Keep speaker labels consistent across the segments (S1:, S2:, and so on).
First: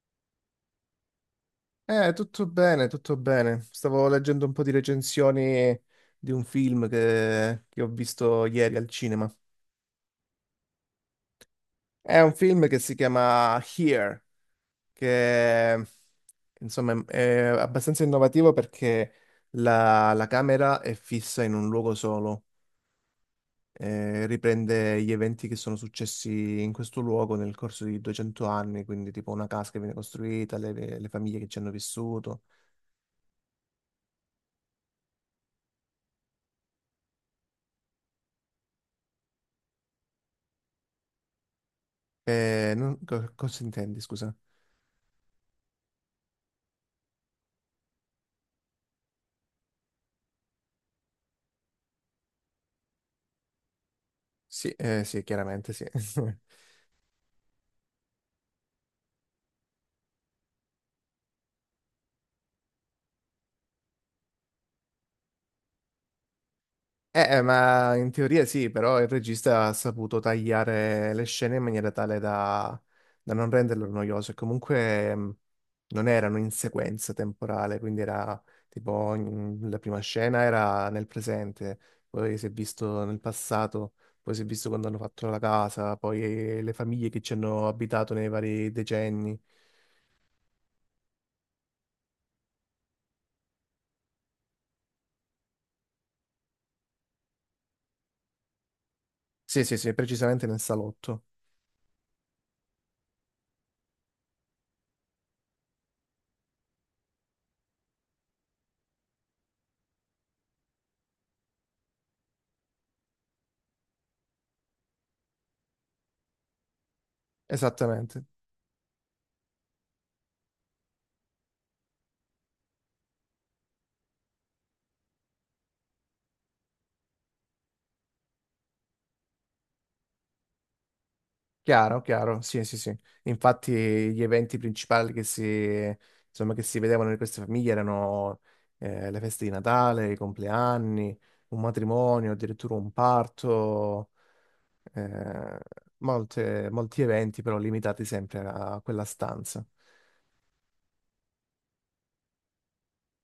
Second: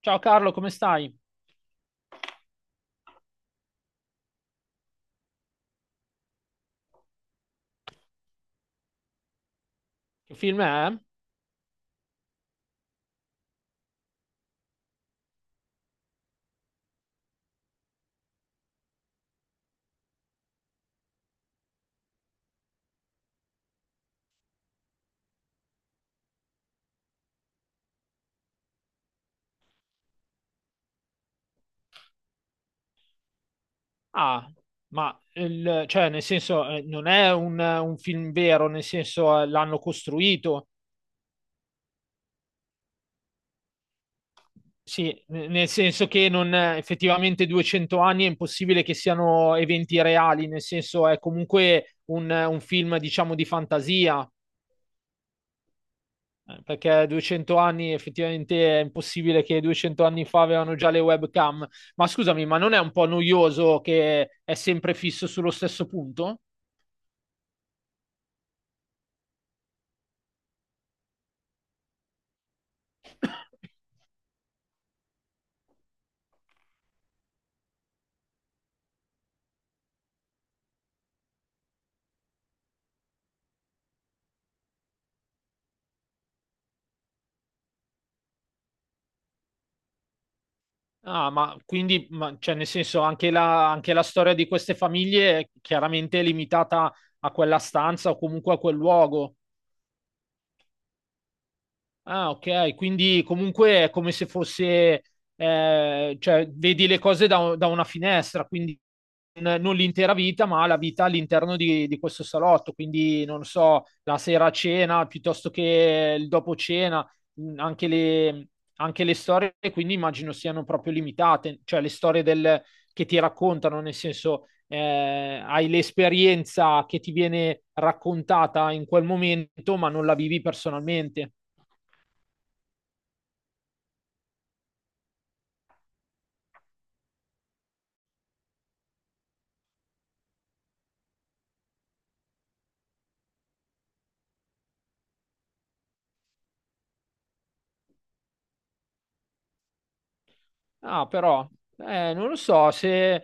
S1: Ciao Carlo, come stai?
S2: Tutto bene, tutto bene. Stavo leggendo un po' di recensioni di un film che ho visto ieri al cinema.
S1: Che film è?
S2: È un film che si chiama Here, che insomma è abbastanza innovativo perché la camera è fissa in un luogo solo, riprende gli eventi che sono successi in questo luogo nel corso di 200 anni, quindi tipo una casa che viene costruita, le famiglie che ci hanno vissuto.
S1: Ah, ma il- cioè, nel senso, non è un film vero, nel senso, l'hanno costruito.
S2: Cosa intendi, scusa?
S1: Nel senso che non, effettivamente 200 anni è impossibile che siano eventi reali, nel senso è comunque un film, diciamo, di fantasia,
S2: Sì, sì, chiaramente sì.
S1: perché 200 anni effettivamente è impossibile che 200 anni fa avevano già le webcam. Ma scusami, ma non è un po' noioso che è sempre fisso sullo stesso punto?
S2: Ma in teoria sì, però il regista ha saputo tagliare le scene in maniera tale da non renderlo noioso. E comunque non erano in sequenza temporale, quindi era tipo la prima scena era nel presente, poi si è visto nel passato, poi si è visto quando hanno fatto la casa, poi le famiglie che ci hanno abitato nei vari decenni.
S1: Ah, ma quindi, cioè, nel senso, anche la storia di queste famiglie è chiaramente limitata a quella stanza o comunque a quel luogo.
S2: Sì, sì, sì, precisamente nel salotto.
S1: Ah, ok, quindi comunque è come se fosse, cioè, vedi le cose da una finestra, quindi non l'intera vita, ma la vita all'interno di questo salotto, quindi non so, la sera a cena piuttosto che il dopo cena, mh, anche
S2: Esattamente.
S1: le, anche le storie, quindi immagino siano proprio limitate, cioè che ti raccontano, nel senso, hai l'esperienza che ti viene raccontata in quel momento, ma non la vivi personalmente.
S2: Chiaro, chiaro, sì, sì, sì. Infatti gli eventi principali insomma, che si vedevano in queste famiglie erano le feste di Natale, i compleanni, un matrimonio, addirittura un parto, eh, molti eventi però limitati sempre a quella stanza.
S1: Ah, però, non lo so, se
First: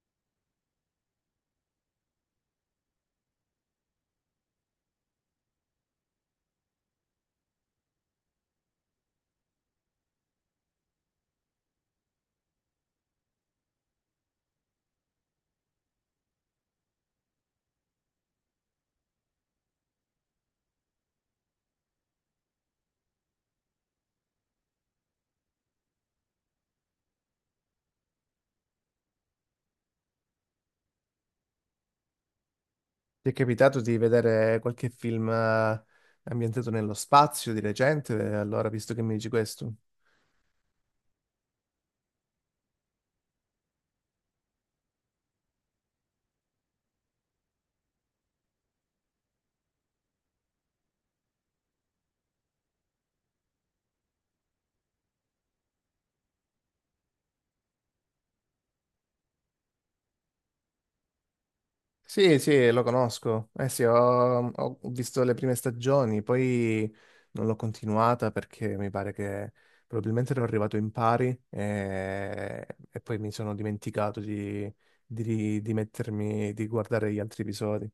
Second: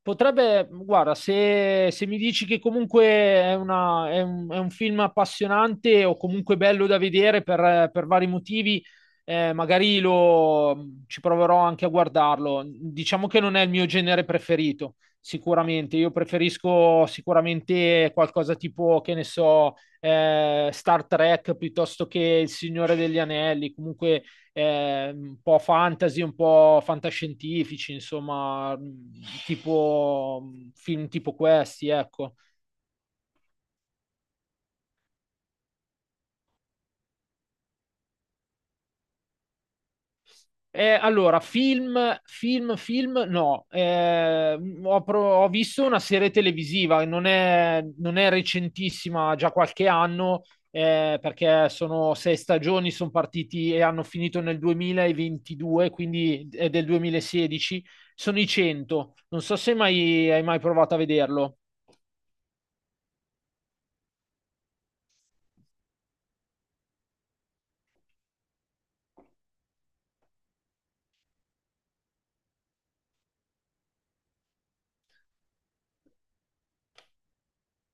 S1: potrebbe, guarda, se mi dici che comunque è è un film appassionante o comunque bello da vedere per vari motivi, eh, magari lo, ci proverò anche a guardarlo. Diciamo che non è il mio genere preferito, sicuramente. Io preferisco sicuramente qualcosa tipo, che ne so, Star Trek piuttosto che Il Signore degli Anelli, comunque un po' fantasy, un po' fantascientifici, insomma, tipo film tipo questi, ecco.
S2: Ti è capitato di vedere qualche film ambientato nello spazio di recente? Allora, visto che mi dici questo.
S1: Allora, film, no. Ho visto una serie televisiva, non è recentissima, ha già qualche anno, perché sono sei stagioni, sono partiti e hanno finito nel 2022, quindi è del 2016. Sono i 100. Non so se mai, hai mai provato a vederlo.
S2: Sì, sì, lo conosco. Eh sì, ho visto le prime stagioni, poi non l'ho continuata perché mi pare che probabilmente ero arrivato in pari e poi mi sono dimenticato di mettermi, di guardare gli altri episodi.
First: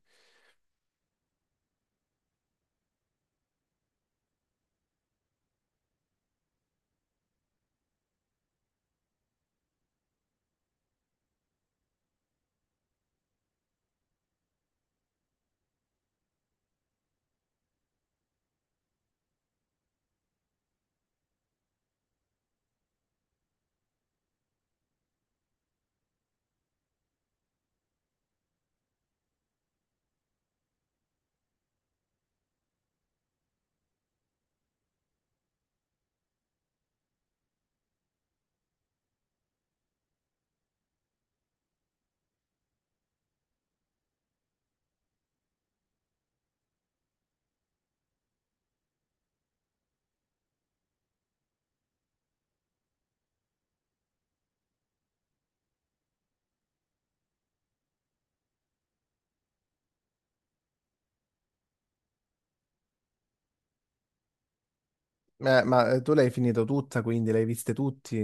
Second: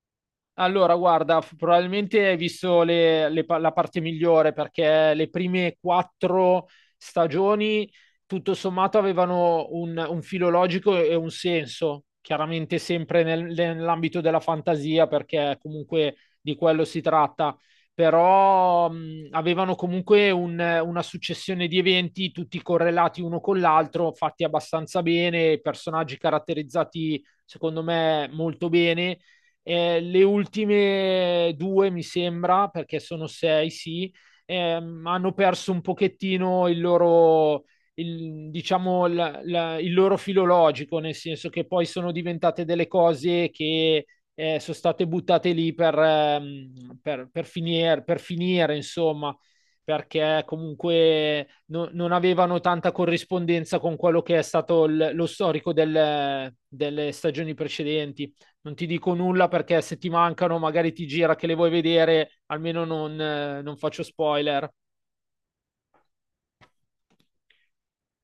S1: Allora, guarda, probabilmente hai visto la parte migliore perché le prime quattro stagioni, tutto sommato, avevano un filo logico e un senso, chiaramente sempre nell'ambito della fantasia, perché comunque di quello si tratta, però avevano comunque una successione di eventi, tutti correlati uno con l'altro, fatti abbastanza bene, personaggi caratterizzati, secondo me, molto bene le ultime due, mi sembra, perché sono sei, sì, hanno perso un pochettino diciamo, il loro filologico, nel senso che poi sono diventate delle cose che sono state buttate lì per finire, insomma, perché comunque non avevano tanta corrispondenza con quello che è stato lo storico delle stagioni precedenti. Non ti dico nulla perché se ti mancano magari ti gira che le vuoi vedere, almeno non, non faccio spoiler.
S2: Ma tu l'hai finito tutta, quindi l'hai viste tutti,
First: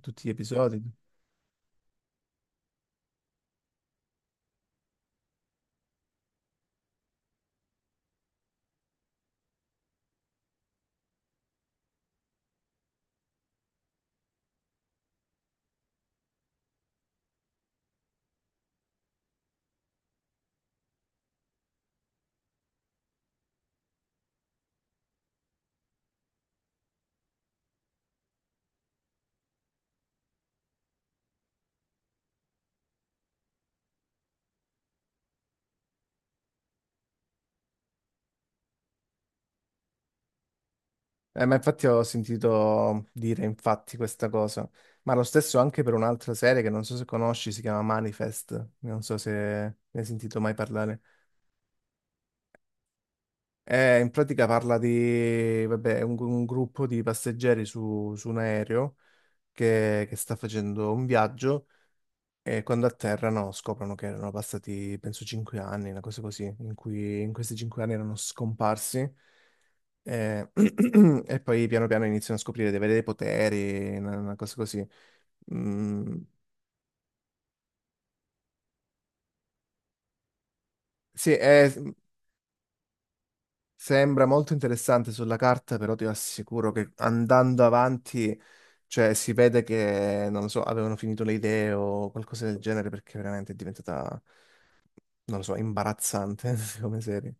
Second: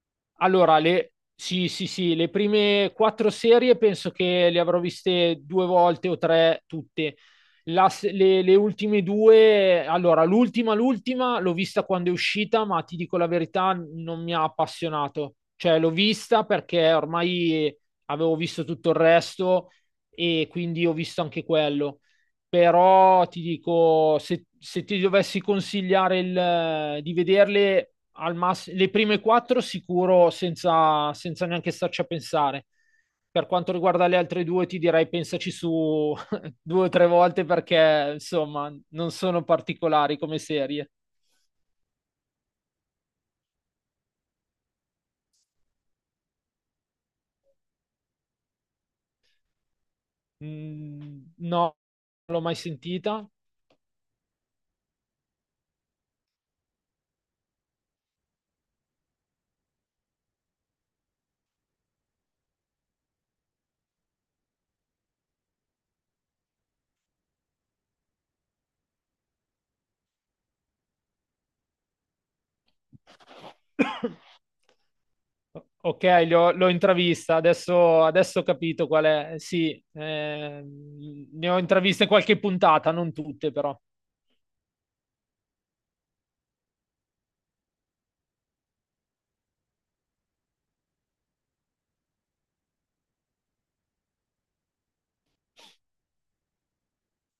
S2: tutti gli
S1: Allora,
S2: episodi?
S1: sì, sì, sì, le prime quattro serie penso che le avrò viste due volte o tre tutte. La se- Le ultime due, allora, l'ultima l'ho vista quando è uscita, ma ti dico la verità, non mi ha appassionato. Cioè, l'ho vista perché ormai avevo visto tutto il resto e quindi ho visto anche quello. Però ti dico, se ti dovessi consigliare di vederle le prime quattro sicuro senza neanche starci a pensare. Per quanto riguarda le altre due, ti direi pensaci su due o tre volte perché, insomma, non sono particolari come serie.
S2: Ma infatti ho sentito dire infatti questa cosa, ma lo stesso anche per un'altra serie che non so se conosci, si chiama Manifest, non so se ne hai sentito mai parlare.
S1: Mm, no, non l'ho mai sentita.
S2: In pratica parla di, vabbè, un gruppo di passeggeri su un aereo che sta facendo un viaggio e quando atterrano scoprono che erano passati, penso, 5 anni, una cosa così, in cui in questi 5 anni erano scomparsi. Eh, e poi piano piano iniziano a scoprire di avere dei poteri, una, una cosa così.
S1: Ok,
S2: Mm,
S1: l'ho intravista, adesso ho capito qual è. Sì,
S2: sì,
S1: ne ho intraviste qualche puntata, non tutte però.
S2: sembra molto interessante sulla carta, però ti assicuro che andando avanti, cioè, si vede che, non lo so, avevano finito le idee o qualcosa del genere, perché veramente è diventata, non lo so, imbarazzante come serie.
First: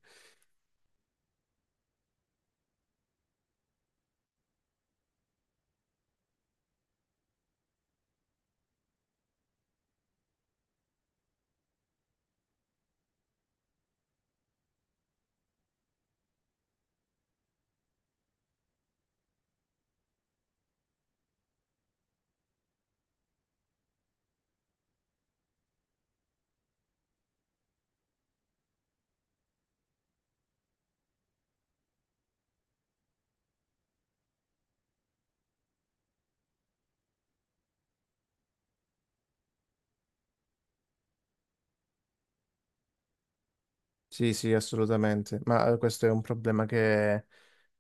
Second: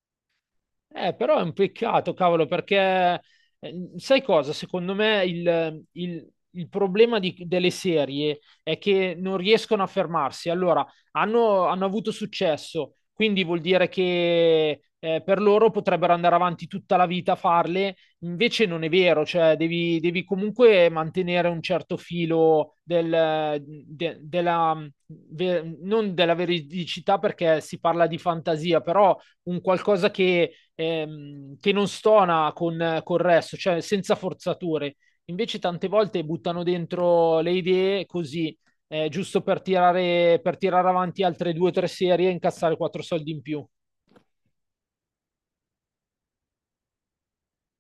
S1: Però è un peccato, cavolo, perché sai cosa? Secondo me il problema delle serie è che non riescono a fermarsi. Allora, hanno avuto successo, quindi vuol dire che per loro potrebbero andare avanti tutta la vita a farle, invece non è vero, cioè devi comunque mantenere un certo filo della, non della veridicità perché si parla di fantasia, però un qualcosa che non stona con il resto, cioè senza forzature. Invece tante volte buttano dentro le idee così, giusto per tirare avanti altre due o tre serie e incassare quattro soldi in più.
S2: Sì, sì, assolutamente, ma questo è un problema che,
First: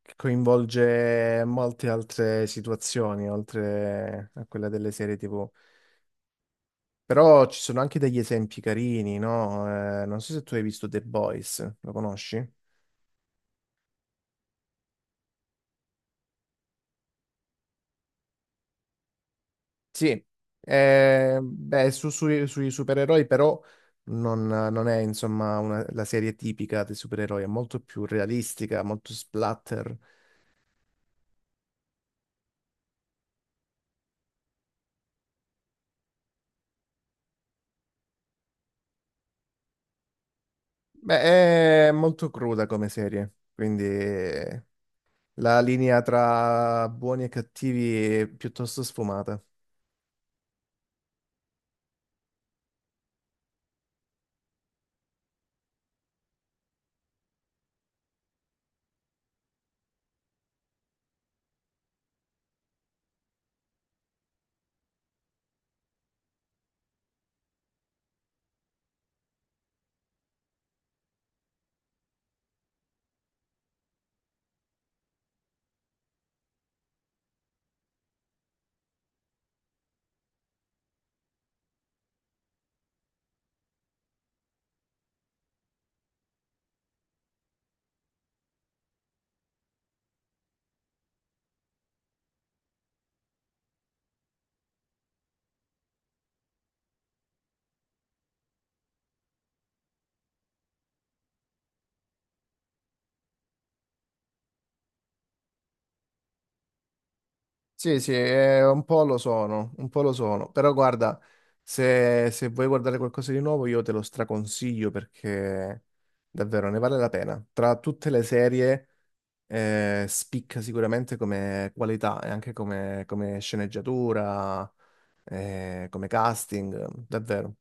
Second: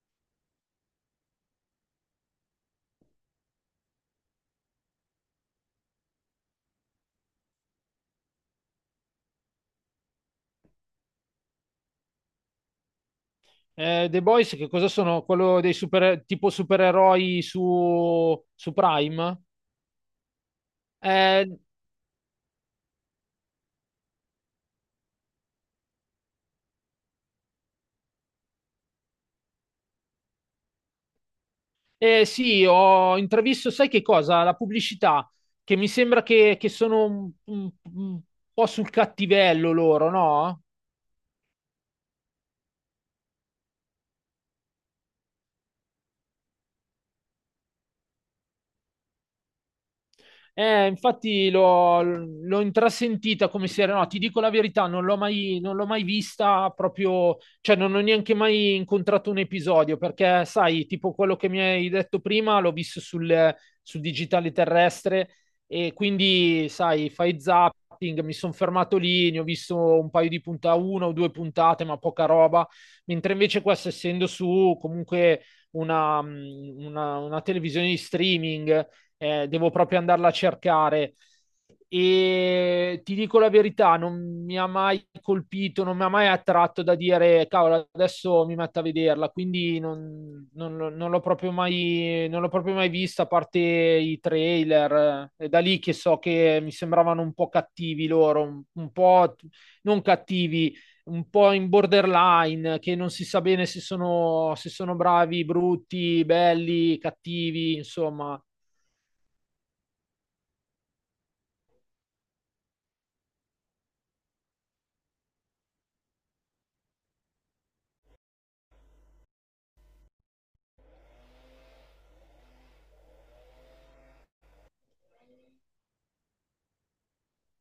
S2: che coinvolge molte altre situazioni, oltre a quella delle serie TV. Però ci sono anche degli esempi carini, no? Non so se tu hai visto The Boys, lo conosci?
S1: The Boys che cosa sono? Quello dei super, tipo supereroi su Prime?
S2: Sì,
S1: Eh,
S2: beh, sui supereroi però non è insomma la serie tipica dei supereroi, è molto più realistica, molto splatter.
S1: sì, ho intravisto, sai che cosa? La pubblicità, che mi sembra che sono un po' sul cattivello loro, no?
S2: Beh, è molto cruda come serie, quindi. La linea tra buoni e cattivi è piuttosto sfumata.
S1: Infatti l'ho intrasentita come serie, no, ti dico la verità, non l'ho mai vista proprio, cioè non ho neanche mai incontrato un episodio, perché sai, tipo quello che mi hai detto prima, l'ho visto sul digitale terrestre e quindi, sai, fai zapping, mi sono fermato lì, ne ho visto un paio di puntate, una o due puntate, ma poca roba, mentre invece questo essendo su comunque una televisione di streaming devo proprio andarla a cercare. E ti dico la verità, non mi ha mai colpito, non mi ha mai attratto da dire, cavolo, adesso mi metto a vederla, quindi non l'ho proprio mai, non l'ho proprio mai vista, a parte i trailer. È da lì che so che mi sembravano un po' cattivi loro, un po' non cattivi, un po' in borderline, che non si sa bene se sono, se sono bravi, brutti, belli, cattivi,
S2: Sì, sì,
S1: insomma.
S2: un po' lo sono, un po' lo sono. Però guarda, se vuoi guardare qualcosa di nuovo, io te lo straconsiglio perché davvero ne vale la pena. Tra tutte le serie, spicca sicuramente come qualità e anche come sceneggiatura, come casting, davvero.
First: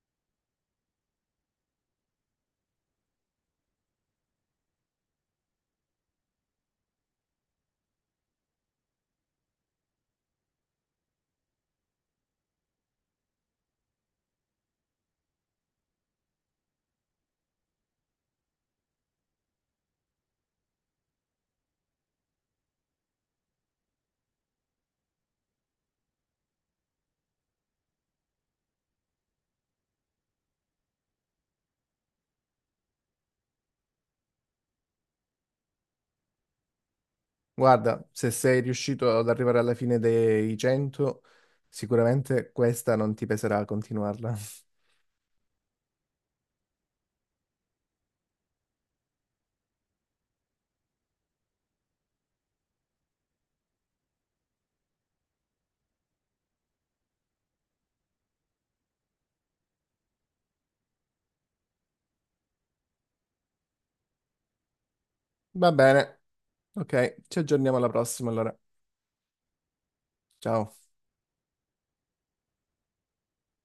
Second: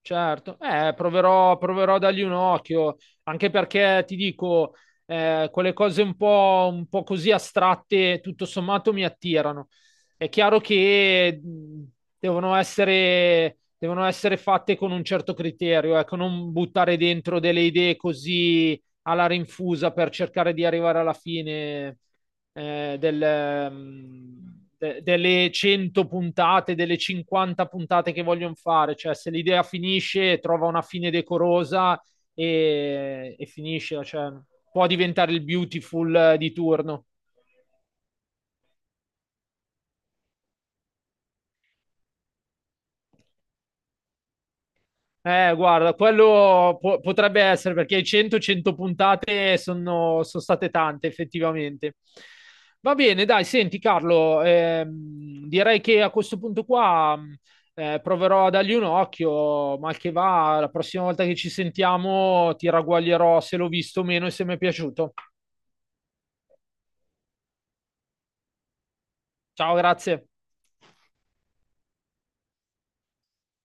S1: Certo, proverò a dargli un occhio, anche perché ti dico, quelle cose un po' così astratte, tutto sommato, mi attirano. È chiaro che devono essere fatte con un certo criterio, ecco, non buttare dentro delle idee così alla rinfusa per cercare di arrivare alla fine delle 100 puntate, delle 50 puntate che vogliono fare, cioè se l'idea finisce, trova una fine decorosa e finisce, cioè, può diventare il beautiful di turno.
S2: Guarda, se sei riuscito ad arrivare alla fine dei 100, sicuramente questa non ti peserà a continuarla.
S1: Guarda, quello potrebbe essere perché 100-100 puntate sono, sono state tante, effettivamente. Va bene, dai, senti Carlo, direi che a questo punto qua proverò a dargli un occhio, mal che va, la prossima volta che ci sentiamo ti ragguaglierò se l'ho visto o meno e se mi è piaciuto.
S2: Va bene, ok, ci aggiorniamo alla prossima allora.
S1: Ciao, grazie.
S2: Ciao.